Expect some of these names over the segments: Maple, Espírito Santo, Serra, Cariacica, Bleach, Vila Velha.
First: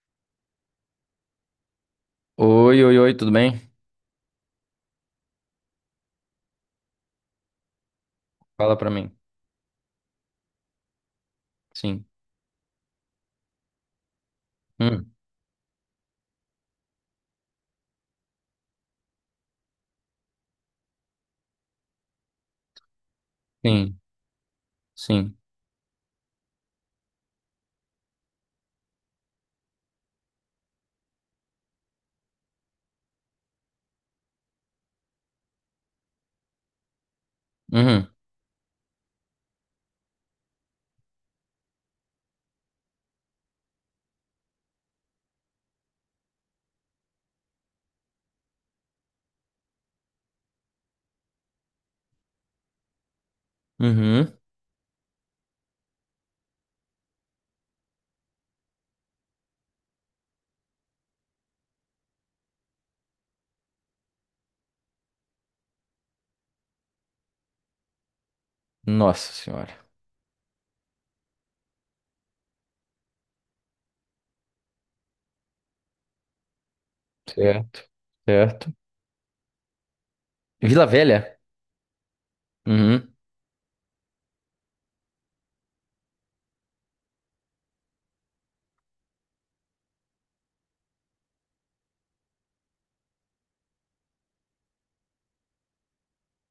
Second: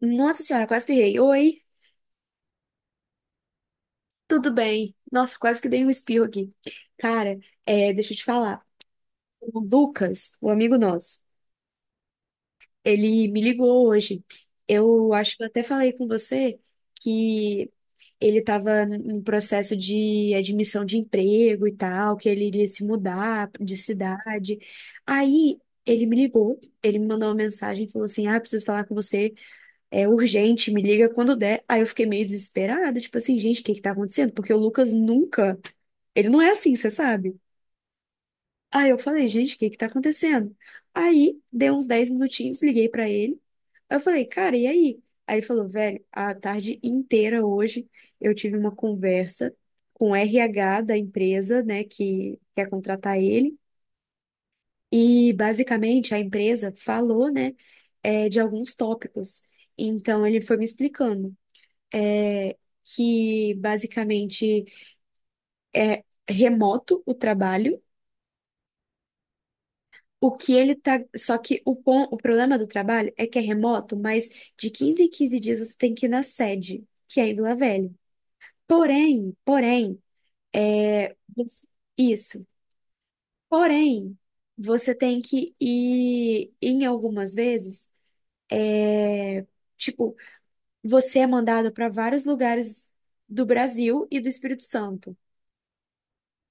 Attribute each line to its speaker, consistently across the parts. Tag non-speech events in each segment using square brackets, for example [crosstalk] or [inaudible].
Speaker 1: Nossa senhora, quase pirrei. Oi,
Speaker 2: Oi, oi, oi, tudo bem?
Speaker 1: tudo bem? Nossa, quase que dei um espirro aqui. Cara, deixa eu te falar.
Speaker 2: Fala pra mim.
Speaker 1: O Lucas, o amigo nosso,
Speaker 2: Sim.
Speaker 1: ele me ligou hoje.
Speaker 2: Hum,
Speaker 1: Eu acho que eu até falei com você que ele estava em processo de admissão de emprego e tal, que ele iria se mudar de
Speaker 2: sim,
Speaker 1: cidade.
Speaker 2: sim.
Speaker 1: Aí ele me ligou, ele me mandou uma mensagem, e falou assim: Ah, preciso falar com você. É urgente, me liga quando der. Aí eu fiquei meio desesperada, tipo assim, gente, o que que tá acontecendo? Porque o Lucas nunca, ele não é assim, você sabe?
Speaker 2: Uhum,
Speaker 1: Aí eu falei, gente, o que que tá acontecendo? Aí deu uns 10 minutinhos, liguei pra ele. Aí eu falei, cara, e aí? Aí ele falou, velho, a tarde inteira hoje eu tive uma conversa com o RH da empresa, né, que quer contratar ele.
Speaker 2: uhum.
Speaker 1: E basicamente a empresa falou, né, de alguns tópicos. Então ele foi me explicando. é, que basicamente é remoto o trabalho.
Speaker 2: Nossa senhora.
Speaker 1: O que ele tá. Só que o problema do trabalho é que é remoto, mas de 15 em 15 dias você tem que ir na sede, que é em Vila
Speaker 2: Certo,
Speaker 1: Velha.
Speaker 2: certo.
Speaker 1: Porém,
Speaker 2: Vila Velha?
Speaker 1: você- isso.
Speaker 2: Uhum.
Speaker 1: Porém, você tem que ir em algumas vezes. é, Tipo, você é mandado para vários lugares do Brasil e do Espírito Santo,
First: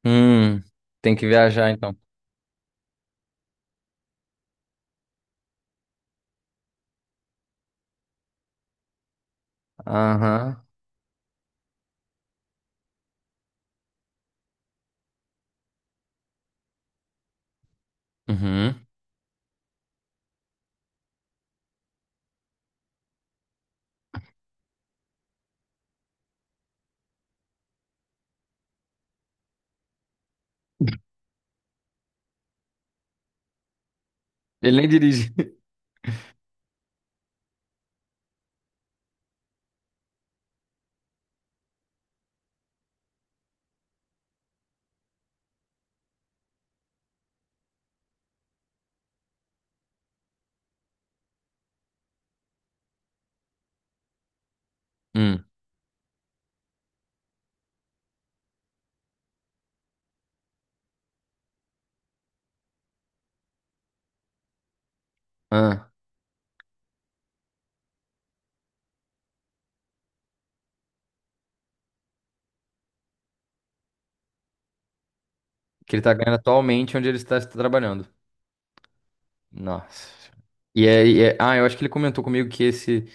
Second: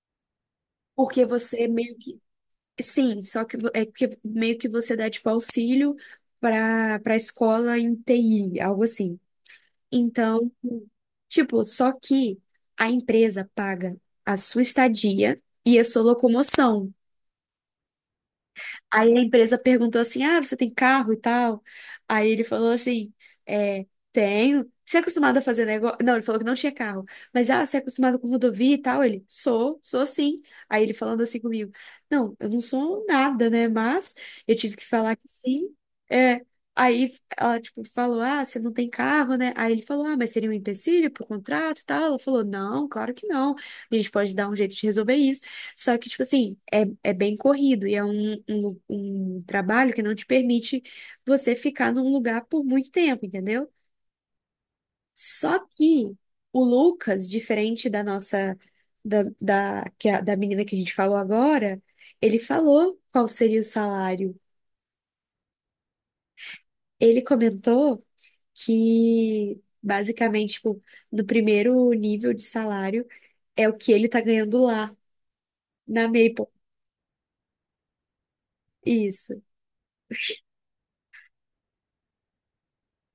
Speaker 2: Hum, Tem
Speaker 1: porque
Speaker 2: que
Speaker 1: você
Speaker 2: viajar então.
Speaker 1: meio que. Sim, só que é que meio que você dá tipo auxílio para escola em TI, algo assim. Então,
Speaker 2: Aham.
Speaker 1: tipo, só que a empresa paga a sua estadia e a sua locomoção.
Speaker 2: Uhum.
Speaker 1: Aí a empresa perguntou assim: Ah, você tem carro e tal? Aí ele falou assim: é, Tenho. Você é acostumado a fazer negócio? Não, ele falou que não tinha carro. Mas, ah, você é acostumado com rodovia e tal? Ele, sou sim. Aí ele falando assim comigo: Não, eu não sou nada, né? Mas eu tive
Speaker 2: Ele
Speaker 1: que
Speaker 2: nem
Speaker 1: falar que
Speaker 2: dirige. [laughs]
Speaker 1: sim. É. Aí ela, tipo, falou: Ah, você não tem carro, né? Aí ele falou: Ah, mas seria um empecilho pro contrato e tal? Ela falou: Não, claro que não. A gente pode dar um jeito de resolver isso. Só que, tipo assim, é bem corrido e é um trabalho que não te permite você ficar num lugar por muito tempo, entendeu?
Speaker 2: Hum.
Speaker 1: Só que o Lucas, diferente da nossa, da menina que a gente falou agora, ele falou qual seria o salário.
Speaker 2: Ah,
Speaker 1: Ele comentou que, basicamente, tipo, no primeiro nível de salário é o que ele tá ganhando lá,
Speaker 2: que ele
Speaker 1: na
Speaker 2: tá ganhando
Speaker 1: Maple.
Speaker 2: atualmente onde ele está, está trabalhando.
Speaker 1: Isso.
Speaker 2: Nossa senhora. Ah, eu acho que ele comentou comigo que esse,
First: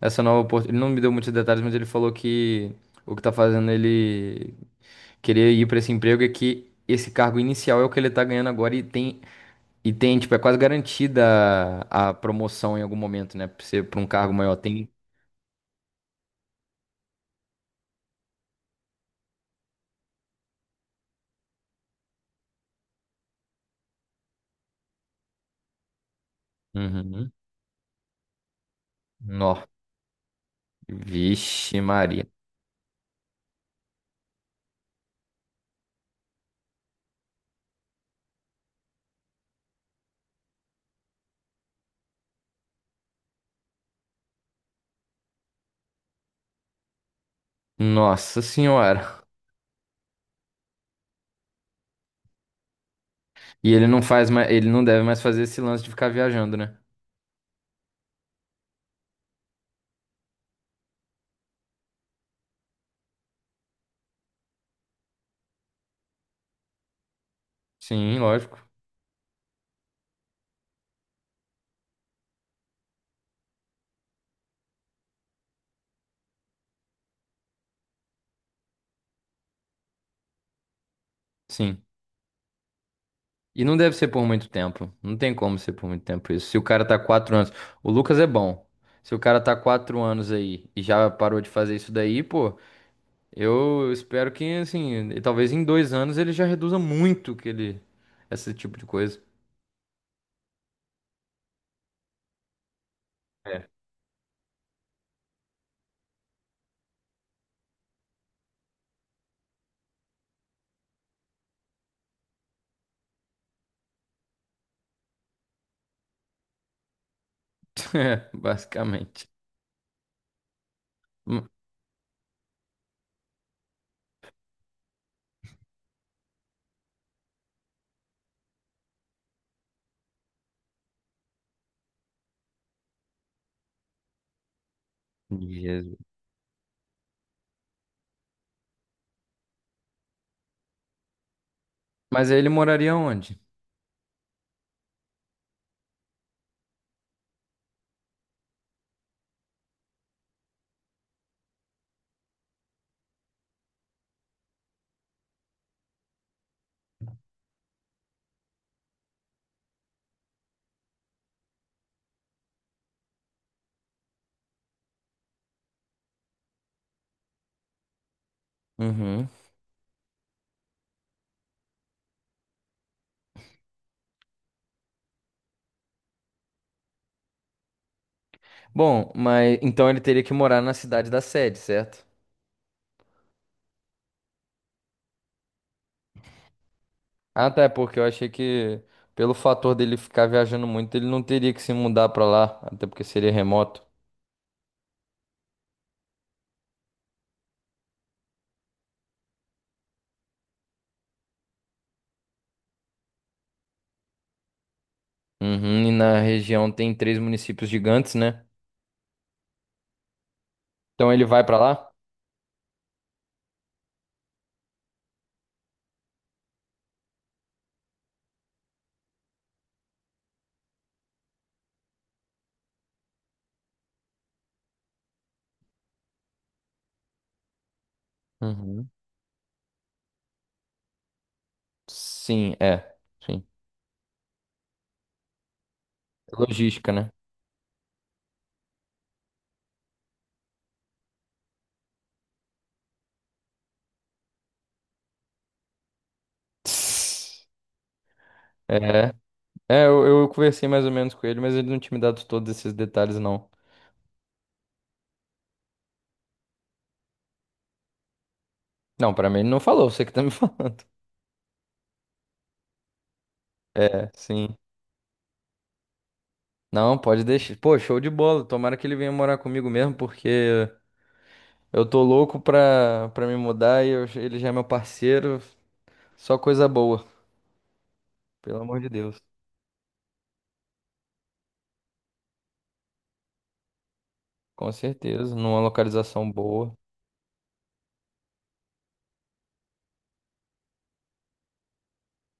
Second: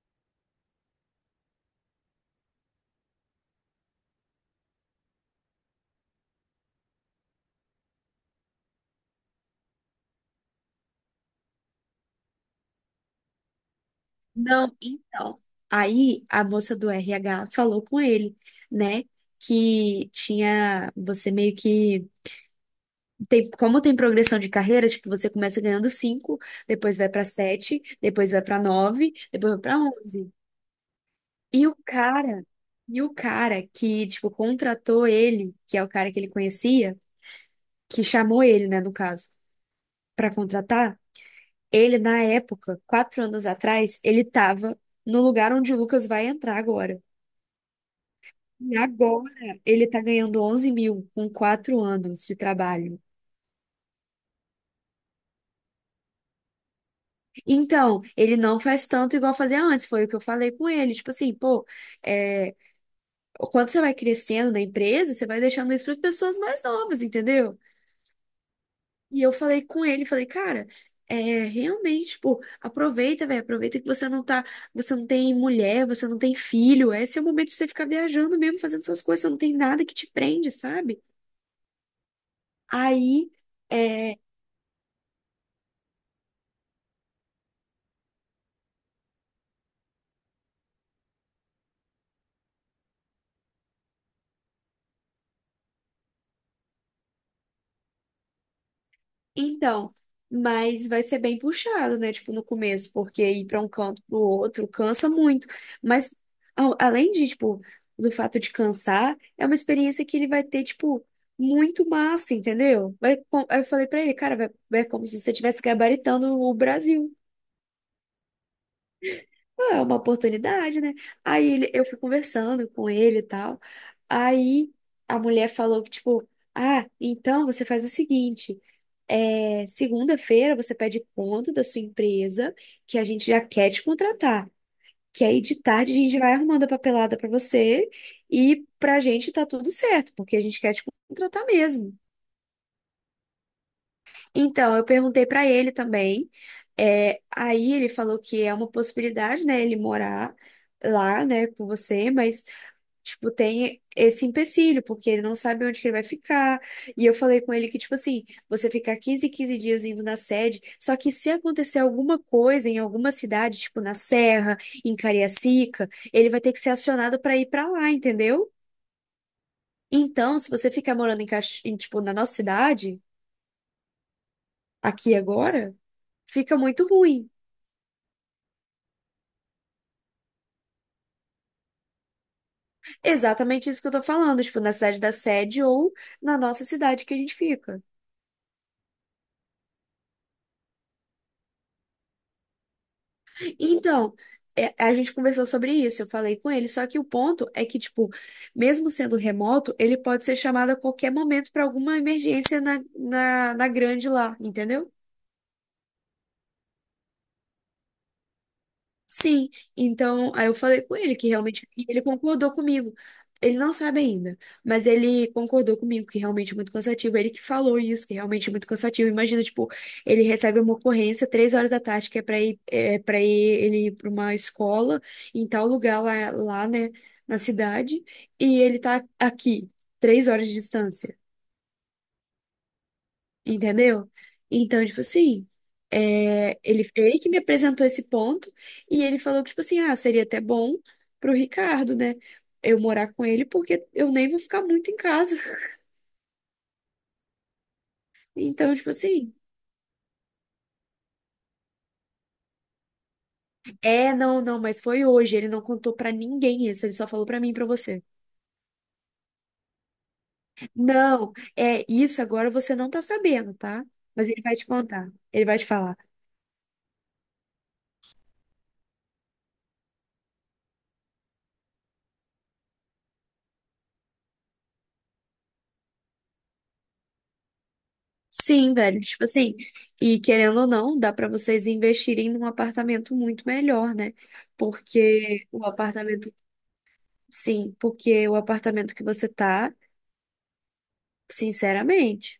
Speaker 2: essa nova oportunidade. Ele não me deu muitos detalhes, mas ele falou que o que tá fazendo ele querer ir para esse emprego é que esse cargo inicial é o que ele tá ganhando agora e tem, tipo, é quase garantida a promoção em algum momento, né? Pra ser para um cargo maior.
Speaker 1: Não,
Speaker 2: Tem.
Speaker 1: então. Aí a moça do RH falou com ele, né? Que tinha você meio que tem, como tem progressão de carreira, tipo, você começa ganhando 5, depois vai pra
Speaker 2: Uhum.
Speaker 1: 7, depois vai pra 9, depois vai
Speaker 2: Nó.
Speaker 1: pra 11. E o
Speaker 2: Vixe, Maria.
Speaker 1: cara, e o cara que, tipo, contratou ele, que é o cara que ele conhecia, que chamou ele, né, no caso, pra contratar, ele na época, 4 anos atrás, ele tava no lugar onde o Lucas vai entrar agora.
Speaker 2: Nossa
Speaker 1: E
Speaker 2: Senhora.
Speaker 1: agora ele tá ganhando 11 mil com 4 anos de trabalho.
Speaker 2: E ele não faz mais, ele não deve mais fazer esse lance de ficar viajando, né?
Speaker 1: Então, ele não faz tanto igual fazia antes, foi o que eu falei com ele. Tipo assim, pô, é, quando você vai crescendo na empresa, você vai deixando isso para pessoas mais novas, entendeu?
Speaker 2: Sim, lógico.
Speaker 1: E eu falei com ele, falei, cara, realmente, pô, aproveita, velho, aproveita que você não tá, você não tem mulher, você não tem filho, esse é o momento de você ficar viajando mesmo, fazendo suas coisas, você não tem nada que te prende, sabe?
Speaker 2: Sim.
Speaker 1: Aí.
Speaker 2: E não deve ser
Speaker 1: é,
Speaker 2: por muito tempo. Não tem como ser por muito tempo isso. Se o cara tá 4 anos. O Lucas é bom. Se o cara tá quatro anos aí e já parou de fazer isso daí, pô. Eu espero que, assim, e talvez em 2 anos ele já reduza muito que ele, esse tipo de coisa.
Speaker 1: Então, mas vai ser bem puxado, né? Tipo, no começo, porque ir para
Speaker 2: É.
Speaker 1: um
Speaker 2: [laughs]
Speaker 1: canto pro outro cansa muito. Mas além de, tipo, do fato de cansar, é uma experiência que ele vai ter, tipo, muito massa, entendeu? Vai, aí eu falei pra ele, cara, vai, é como se você estivesse gabaritando o Brasil.
Speaker 2: É, basicamente.
Speaker 1: Ah, é uma oportunidade, né? Aí
Speaker 2: Hum,
Speaker 1: eu fui conversando com ele e tal. Aí a mulher falou que, tipo, ah, então você faz o seguinte. É, segunda-feira você pede conta da sua empresa, que a gente já quer te contratar. Que aí de tarde a
Speaker 2: Jesus.
Speaker 1: gente vai arrumando a papelada pra você e pra gente tá tudo certo, porque a gente quer te contratar mesmo.
Speaker 2: Mas aí ele moraria onde?
Speaker 1: Então, eu perguntei pra ele também. Aí ele falou que é uma possibilidade, né, ele morar lá, né, com você, mas tipo, tem esse empecilho, porque ele não sabe onde que ele vai ficar. E eu falei com ele que, tipo assim, você ficar 15 dias indo na sede, só que se acontecer alguma coisa em alguma cidade, tipo na Serra, em Cariacica, ele vai ter que ser acionado para ir para lá, entendeu?
Speaker 2: Uhum.
Speaker 1: Então, se você ficar morando em, em, tipo, na nossa cidade, aqui agora, fica muito ruim.
Speaker 2: Bom, mas então ele teria que morar na cidade da sede, certo?
Speaker 1: Exatamente isso que eu tô falando, tipo, na cidade da sede ou na nossa cidade que a gente
Speaker 2: Ah, tá, é
Speaker 1: fica.
Speaker 2: porque eu achei que pelo fator dele ficar viajando muito, ele não teria que se mudar pra lá, até porque seria remoto.
Speaker 1: Então, a gente conversou sobre isso, eu falei com ele, só que o ponto é que, tipo, mesmo sendo remoto, ele pode ser chamado a qualquer momento para alguma emergência na grande lá, entendeu?
Speaker 2: Uhum, e na região tem três municípios gigantes, né?
Speaker 1: Sim, então aí eu falei com
Speaker 2: Então
Speaker 1: ele
Speaker 2: ele
Speaker 1: que
Speaker 2: vai pra
Speaker 1: realmente e
Speaker 2: lá?
Speaker 1: ele concordou comigo. Ele não sabe ainda, mas ele concordou comigo que realmente é muito cansativo. Ele que falou isso, que realmente é muito cansativo. Imagina, tipo, ele recebe uma ocorrência 3 horas da tarde que é para ir ele ir para uma escola em tal lugar lá, né, na cidade, e ele
Speaker 2: Uhum.
Speaker 1: tá aqui 3 horas de distância.
Speaker 2: Sim, é. Sim.
Speaker 1: Entendeu? Então, tipo assim, ele,
Speaker 2: Logística, né?
Speaker 1: ele que me apresentou esse ponto e ele falou que, tipo assim, ah, seria até bom pro Ricardo, né? Eu morar com ele, porque eu nem vou ficar muito em casa. [laughs] Então, tipo
Speaker 2: É,
Speaker 1: assim,
Speaker 2: eu conversei mais ou menos com ele, mas ele não tinha me dado todos esses detalhes, não.
Speaker 1: não, não, mas foi hoje. Ele não contou pra ninguém isso, ele só falou pra mim e pra você.
Speaker 2: Não, pra mim ele não falou, você que tá me [laughs] falando.
Speaker 1: Não, é isso agora você não tá sabendo, tá?
Speaker 2: É,
Speaker 1: Mas ele
Speaker 2: sim.
Speaker 1: vai te contar, ele vai te falar.
Speaker 2: Não, pode deixar. Pô, show de bola. Tomara que ele venha morar comigo mesmo, porque eu tô louco pra me mudar e ele já é meu parceiro. Só coisa boa, pelo
Speaker 1: Sim,
Speaker 2: amor de
Speaker 1: velho,
Speaker 2: Deus.
Speaker 1: tipo assim, e querendo ou não, dá pra vocês investirem num apartamento muito melhor, né?
Speaker 2: Com certeza,
Speaker 1: Porque
Speaker 2: numa
Speaker 1: o
Speaker 2: localização
Speaker 1: apartamento,
Speaker 2: boa.
Speaker 1: sim, porque o apartamento que você tá, sinceramente.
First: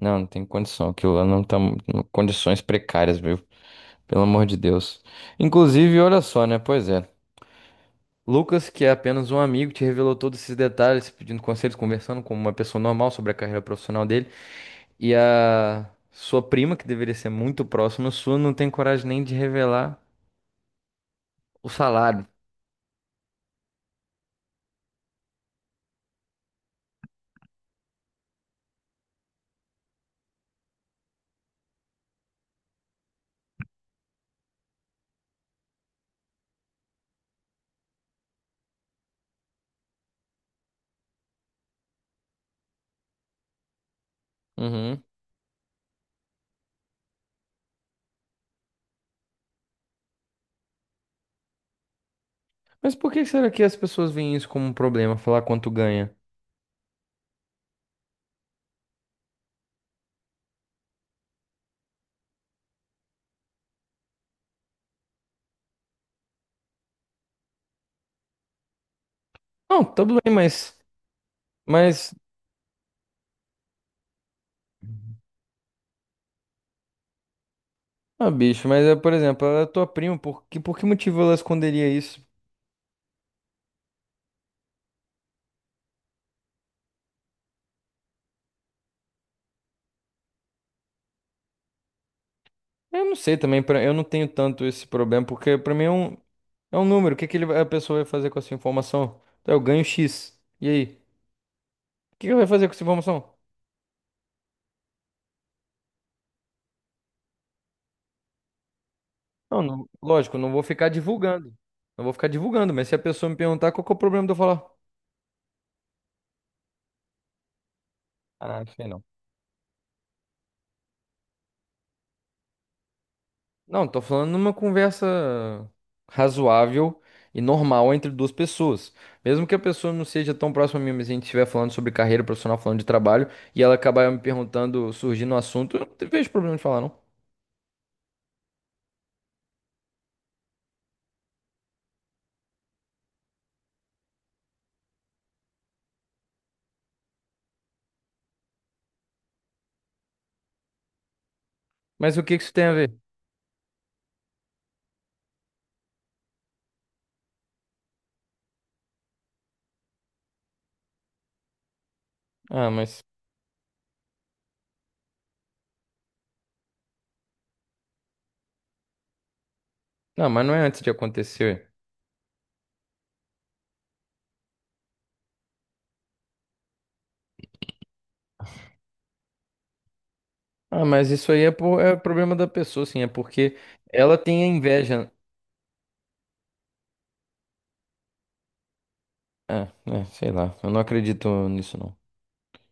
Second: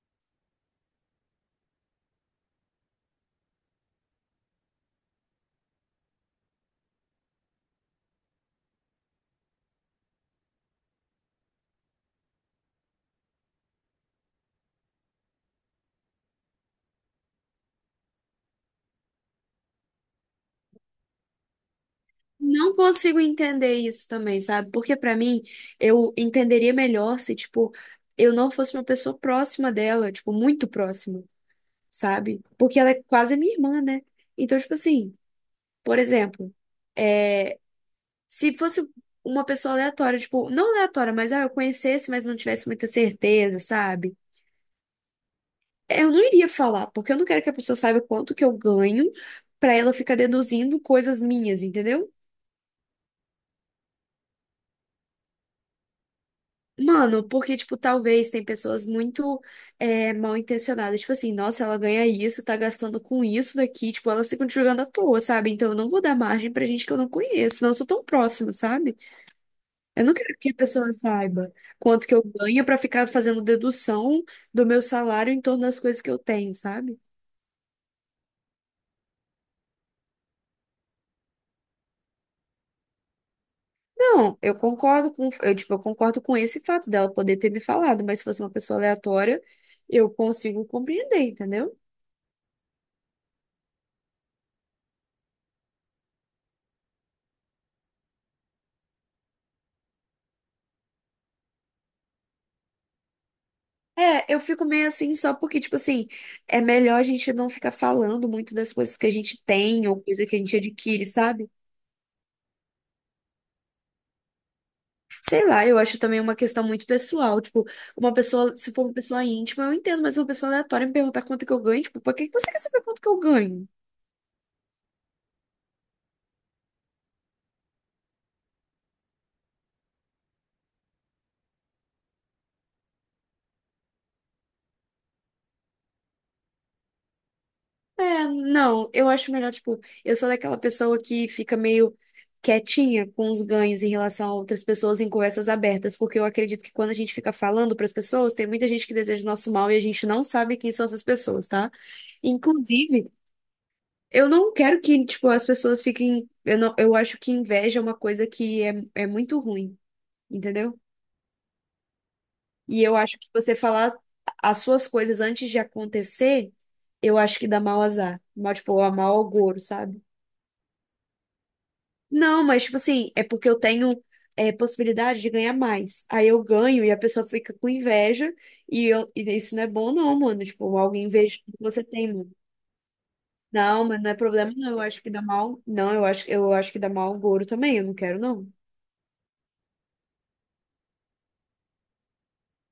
Speaker 2: Não, não tem condição. Aquilo lá não tá em condições precárias, viu? Pelo amor de Deus. Inclusive, olha só, né? Pois é. Lucas, que é apenas um amigo, te revelou todos esses detalhes, pedindo conselhos, conversando como uma pessoa normal sobre a carreira profissional dele. E a sua prima, que deveria ser muito próxima sua, não tem coragem nem de revelar o salário.
Speaker 1: Não consigo entender isso também, sabe? Porque pra mim, eu entenderia melhor se, tipo, eu não fosse uma pessoa próxima dela, tipo, muito próxima, sabe? Porque ela é quase minha irmã, né? Então, tipo assim, por exemplo, se fosse uma pessoa aleatória, tipo, não aleatória, mas ah, eu conhecesse, mas não tivesse muita certeza, sabe?
Speaker 2: Uhum.
Speaker 1: Eu não iria falar, porque eu não quero que a pessoa saiba quanto que eu ganho pra ela ficar deduzindo coisas minhas, entendeu?
Speaker 2: Mas por que será que as pessoas veem isso como um problema, falar quanto ganha?
Speaker 1: Mano, porque, tipo, talvez tem pessoas muito mal intencionadas, tipo assim, nossa, ela ganha isso, tá gastando com isso daqui, tipo, elas ficam te jogando à toa, sabe? Então eu não vou dar margem pra gente que eu não conheço, não sou tão próxima, sabe?
Speaker 2: Não, tá
Speaker 1: Eu não
Speaker 2: tudo bem,
Speaker 1: quero que a
Speaker 2: mas,
Speaker 1: pessoa saiba quanto
Speaker 2: mas,
Speaker 1: que eu ganho pra ficar fazendo dedução do meu salário em torno das coisas que eu tenho, sabe?
Speaker 2: ah, bicho, mas é, por exemplo, ela é tua prima, por que motivo ela esconderia isso?
Speaker 1: Não, eu concordo com, eu, tipo, eu concordo com esse fato dela poder ter me falado, mas se fosse uma pessoa aleatória, eu consigo compreender, entendeu?
Speaker 2: Eu não sei também, eu não tenho tanto esse problema, porque pra mim é um, número. O que que a pessoa vai fazer com essa informação? Então, eu ganho X. E aí? O que que vai fazer com essa informação?
Speaker 1: É, eu fico meio assim só porque, tipo assim, é melhor a gente não ficar falando muito das coisas que a gente
Speaker 2: Não,
Speaker 1: tem ou coisa
Speaker 2: lógico,
Speaker 1: que a
Speaker 2: eu não
Speaker 1: gente
Speaker 2: vou ficar
Speaker 1: adquire, sabe?
Speaker 2: divulgando. Não vou ficar divulgando, mas se a pessoa me perguntar, qual que é o problema de eu falar?
Speaker 1: Sei lá, eu acho também uma questão muito pessoal. Tipo, uma
Speaker 2: Ah,
Speaker 1: pessoa,
Speaker 2: não,
Speaker 1: se
Speaker 2: isso
Speaker 1: for
Speaker 2: aí
Speaker 1: uma
Speaker 2: não.
Speaker 1: pessoa íntima, eu entendo, mas uma pessoa aleatória me perguntar quanto que eu ganho, tipo, por que que você quer saber quanto que eu ganho?
Speaker 2: Não, tô falando numa conversa razoável e normal entre duas pessoas. Mesmo que a pessoa não seja tão próxima a mim, mas a gente estiver falando sobre carreira profissional, falando de trabalho, e ela acabar me perguntando, surgindo um assunto, eu não vejo problema de falar, não.
Speaker 1: É, não, eu acho melhor, tipo, eu sou daquela pessoa que fica meio quietinha com os ganhos em relação a outras pessoas em conversas abertas, porque eu acredito que quando a gente fica falando para as pessoas, tem muita gente que deseja o nosso mal e a gente não sabe quem são essas pessoas, tá?
Speaker 2: Mas o que que isso tem a ver?
Speaker 1: Inclusive, eu não quero que, tipo, as pessoas fiquem. Eu, não, eu acho que inveja é uma coisa que é muito ruim. Entendeu?
Speaker 2: Ah,
Speaker 1: E eu
Speaker 2: mas.
Speaker 1: acho que você falar as suas coisas antes de acontecer, eu acho que dá mau azar. Mal, tipo, a mau agouro, sabe?
Speaker 2: Não, mas não é antes de acontecer.
Speaker 1: Não, mas, tipo assim, é porque eu tenho possibilidade de ganhar mais. Aí eu ganho e a pessoa fica com inveja e isso não é bom, não, mano. Tipo,
Speaker 2: Ah,
Speaker 1: alguém
Speaker 2: mas isso
Speaker 1: inveja
Speaker 2: aí é,
Speaker 1: do que
Speaker 2: por...
Speaker 1: você
Speaker 2: é
Speaker 1: tem, mano.
Speaker 2: problema da pessoa, sim. É porque
Speaker 1: Não, mas não é
Speaker 2: ela tem a
Speaker 1: problema, não. Eu acho
Speaker 2: inveja.
Speaker 1: que dá mal. Não, eu acho que dá mal agouro também. Eu não quero, não.
Speaker 2: Ah, é, sei lá. Eu não acredito nisso, não.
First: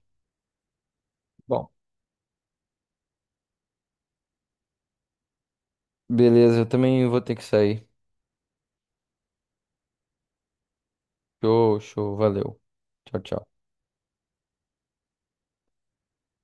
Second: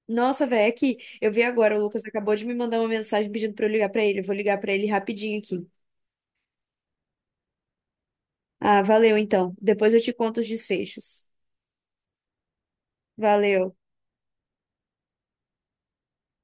Speaker 1: Nossa, velho, é que eu vi
Speaker 2: Bom,
Speaker 1: agora, o Lucas acabou de me mandar uma mensagem pedindo pra eu ligar pra ele. Eu vou ligar pra ele rapidinho aqui.
Speaker 2: beleza. Eu também vou ter que sair.
Speaker 1: Ah, valeu então. Depois eu te conto os desfechos.
Speaker 2: Show, show. Valeu. Tchau, tchau.
Speaker 1: Valeu.